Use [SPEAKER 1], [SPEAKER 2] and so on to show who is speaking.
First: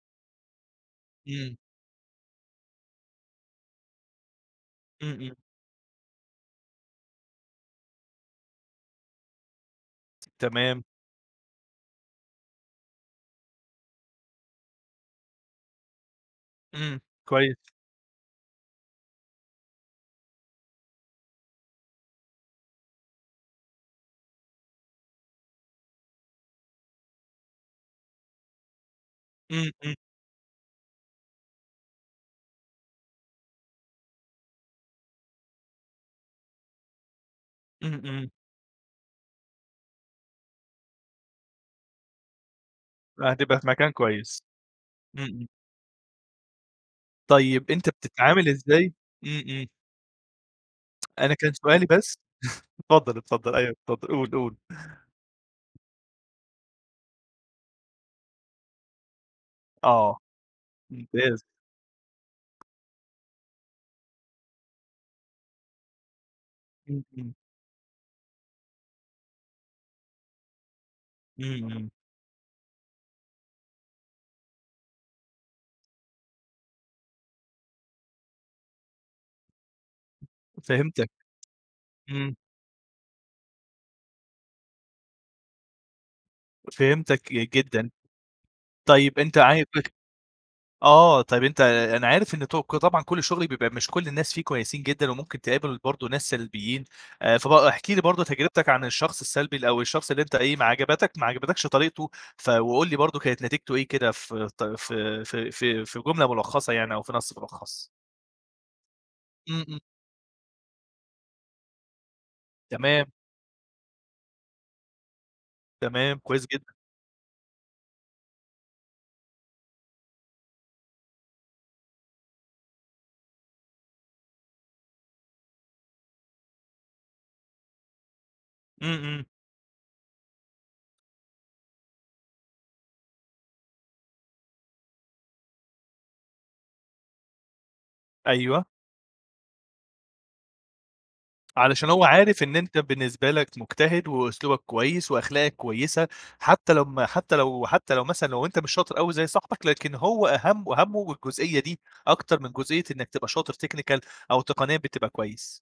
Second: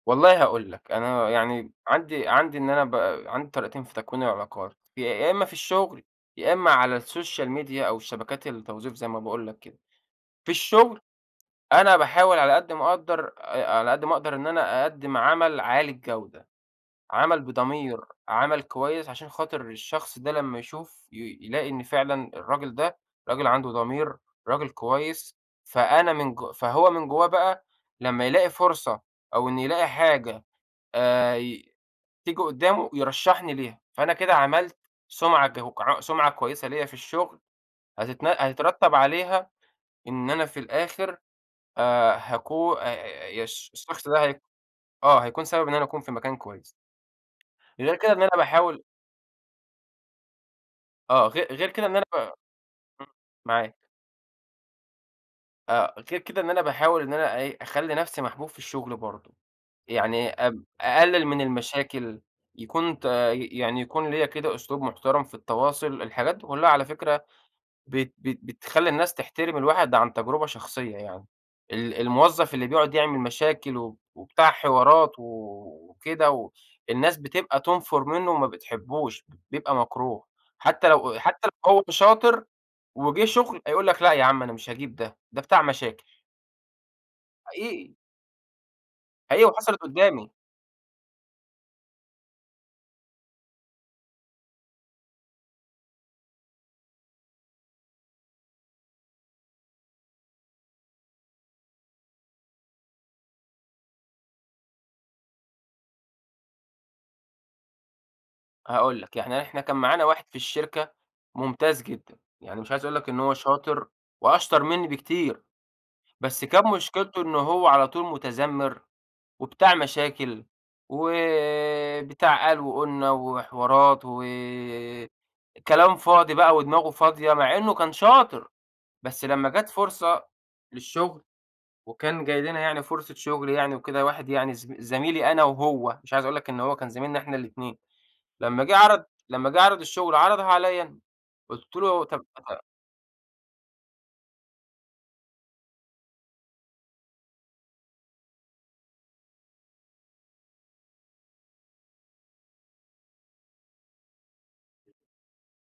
[SPEAKER 1] والله هاقول لك أنا
[SPEAKER 2] إمم.
[SPEAKER 1] يعني عندي عندي إن أنا ب عندي طريقتين في تكوين العلاقات،
[SPEAKER 2] إمم،
[SPEAKER 1] يا
[SPEAKER 2] إمم.
[SPEAKER 1] إمّا في الشغل، يا إمّا على السوشيال ميديا أو الشبكات التوظيف زي ما باقول لك كده. في
[SPEAKER 2] تمام.
[SPEAKER 1] الشغل: أنا باحاول على قدّ ما اقدّر، آآ، على قدّ ما اقدر إن أنا أقدّم عمل عالي الجودة،
[SPEAKER 2] إمم،
[SPEAKER 1] عمل
[SPEAKER 2] كويس.
[SPEAKER 1] بضمير، عمل كويس، عشان خاطر الشخص ده لمّا يشوف ي يلاقي إن فعلًا الراجل ده راجل عنده ضمير، راجل كويس، فأنا من جو فهو من جوّاه بقى لمّا يلاقي فرصة أو إن
[SPEAKER 2] إمم،
[SPEAKER 1] يلاقي
[SPEAKER 2] إمم.
[SPEAKER 1] حاجة آآ، ي تيجي قدّامه يرشحني ليها، فأنا كده عملت سُمعة كو ع سُمعة كويسة ليّا في الشغل،
[SPEAKER 2] إمم،
[SPEAKER 1] هتتن
[SPEAKER 2] إمم.
[SPEAKER 1] هيترتب عليها إن أنا في الآخر آآ، هاكو آآ، يا
[SPEAKER 2] وهتبقى في
[SPEAKER 1] الش
[SPEAKER 2] مكان
[SPEAKER 1] الشخص ده
[SPEAKER 2] كويس.
[SPEAKER 1] هي آه
[SPEAKER 2] إمم،
[SPEAKER 1] هيكون
[SPEAKER 2] إمم.
[SPEAKER 1] سبب إن أنا اكون في مكان كويس.
[SPEAKER 2] طيب أنت
[SPEAKER 1] غير كده إن أنا
[SPEAKER 2] بتتعامل
[SPEAKER 1] باحاول
[SPEAKER 2] إزاي إمم، إمم.
[SPEAKER 1] آه
[SPEAKER 2] أنا
[SPEAKER 1] غي
[SPEAKER 2] كان
[SPEAKER 1] غير
[SPEAKER 2] سؤالي
[SPEAKER 1] كده إن أنا ف
[SPEAKER 2] بس
[SPEAKER 1] إمم،
[SPEAKER 2] اتفضل اتفضل، أيوه
[SPEAKER 1] معاك.
[SPEAKER 2] اتفضل قُل، قُل.
[SPEAKER 1] آآ، غير كده إن أنا باحاول إن أنا أ إيه، أخلّي نَفسي محبوب في الشغل برضو،
[SPEAKER 2] آه.
[SPEAKER 1] يعني أب أقلل من
[SPEAKER 2] ممتاز.
[SPEAKER 1] المشاكل، يكون تا ي يعني يكون ليّا كده أسلوب محترم في التواصل، الحاجات دي كلّها على
[SPEAKER 2] إمم،
[SPEAKER 1] فكرة
[SPEAKER 2] إمم.
[SPEAKER 1] بت بت بتخلّي الناس تحترم الواحد عن تجربة شخصية يعني،
[SPEAKER 2] إمم، إمم.
[SPEAKER 1] ال الموظف اللي بيقعُد يعمل مشاكل وب وبتاع حوارات و وكده، و الناس بتبقى تنفُر منُّه وما بتحبوش، بيبقى مكروه، حتى
[SPEAKER 2] فهمتك،
[SPEAKER 1] لو أ أ حتى لو هو
[SPEAKER 2] إمم.
[SPEAKER 1] شاطر، وجِه شغل هيقول لك لأ يا عم أنا مش هاجيب ده، ده بتاع مشاكل.
[SPEAKER 2] فهمتك جدًا.
[SPEAKER 1] حقيقي.
[SPEAKER 2] طيب أنت
[SPEAKER 1] حقيقي
[SPEAKER 2] عاي
[SPEAKER 1] وحصلت
[SPEAKER 2] بخ
[SPEAKER 1] قدّامي.
[SPEAKER 2] آه، طب أنت أنا عارف إن توك طبعًا كُلّ الشغل بيبقى مش كُلّ الناس فيه كويسين جدًا، وممكن تقابل برضو ناس سلبيين، آآ، فب احكِ لي برضو تجربتك عن الشخص السلبي ال أو الشخص اللي أنت إيه ما عجبتك ما عجبتكش طريقته، ف وقُل لي برضو كانت نتيجته إيه كده فت في في في في جملة ملخَّصة يعني أو في نَص ملخص؟
[SPEAKER 1] هاقول لك، يعني إحنا
[SPEAKER 2] إمم،
[SPEAKER 1] كان
[SPEAKER 2] إمم.
[SPEAKER 1] معانا واحد في الشركة ممتاز جدًا، يعني مش عايز اقول لك
[SPEAKER 2] تمام.
[SPEAKER 1] إن هو شاطر وأشطر منّي بكتير،
[SPEAKER 2] تمام
[SPEAKER 1] بس
[SPEAKER 2] كويس
[SPEAKER 1] كان
[SPEAKER 2] جدًا.
[SPEAKER 1] مشكلته إن هو على طول مُتذمّر وبتاع مشاكل، وبتاع قال وقُلنا وحوارات و كلام فاضي بقى ودماغه فاضية، مع إنه كان شاطر،
[SPEAKER 2] إمم،
[SPEAKER 1] بس
[SPEAKER 2] إمم.
[SPEAKER 1] لمّا جات فرصة للشغل وكان جاي لنا يعني فرصة شغل يعني وكده، واحد يعني زم زميلي أنا وهو مش عايز اقول لك إن هو كان زميلنا إحنا الاتنين، لمّا
[SPEAKER 2] أيوه.
[SPEAKER 1] جِه عرض لمّا جِه عرض الشغل عرضها عليَّ أنا، قُلت
[SPEAKER 2] علشان
[SPEAKER 1] له
[SPEAKER 2] هو
[SPEAKER 1] طب
[SPEAKER 2] عارف إن
[SPEAKER 1] ها
[SPEAKER 2] أنت بالنسبة لك مجتهد، وأسلوبك كويس، وأخلاقك كويسة، حتى لمّا حتى لو حتى لو مثلًا لو أنت مش شاطر أوي زي صاحبك، لكن هو أهَم وهمّه الجزئية دي أكتر من جزئية إنّك تبقى شاطر technical أو تقنيًا بتبقى كويس.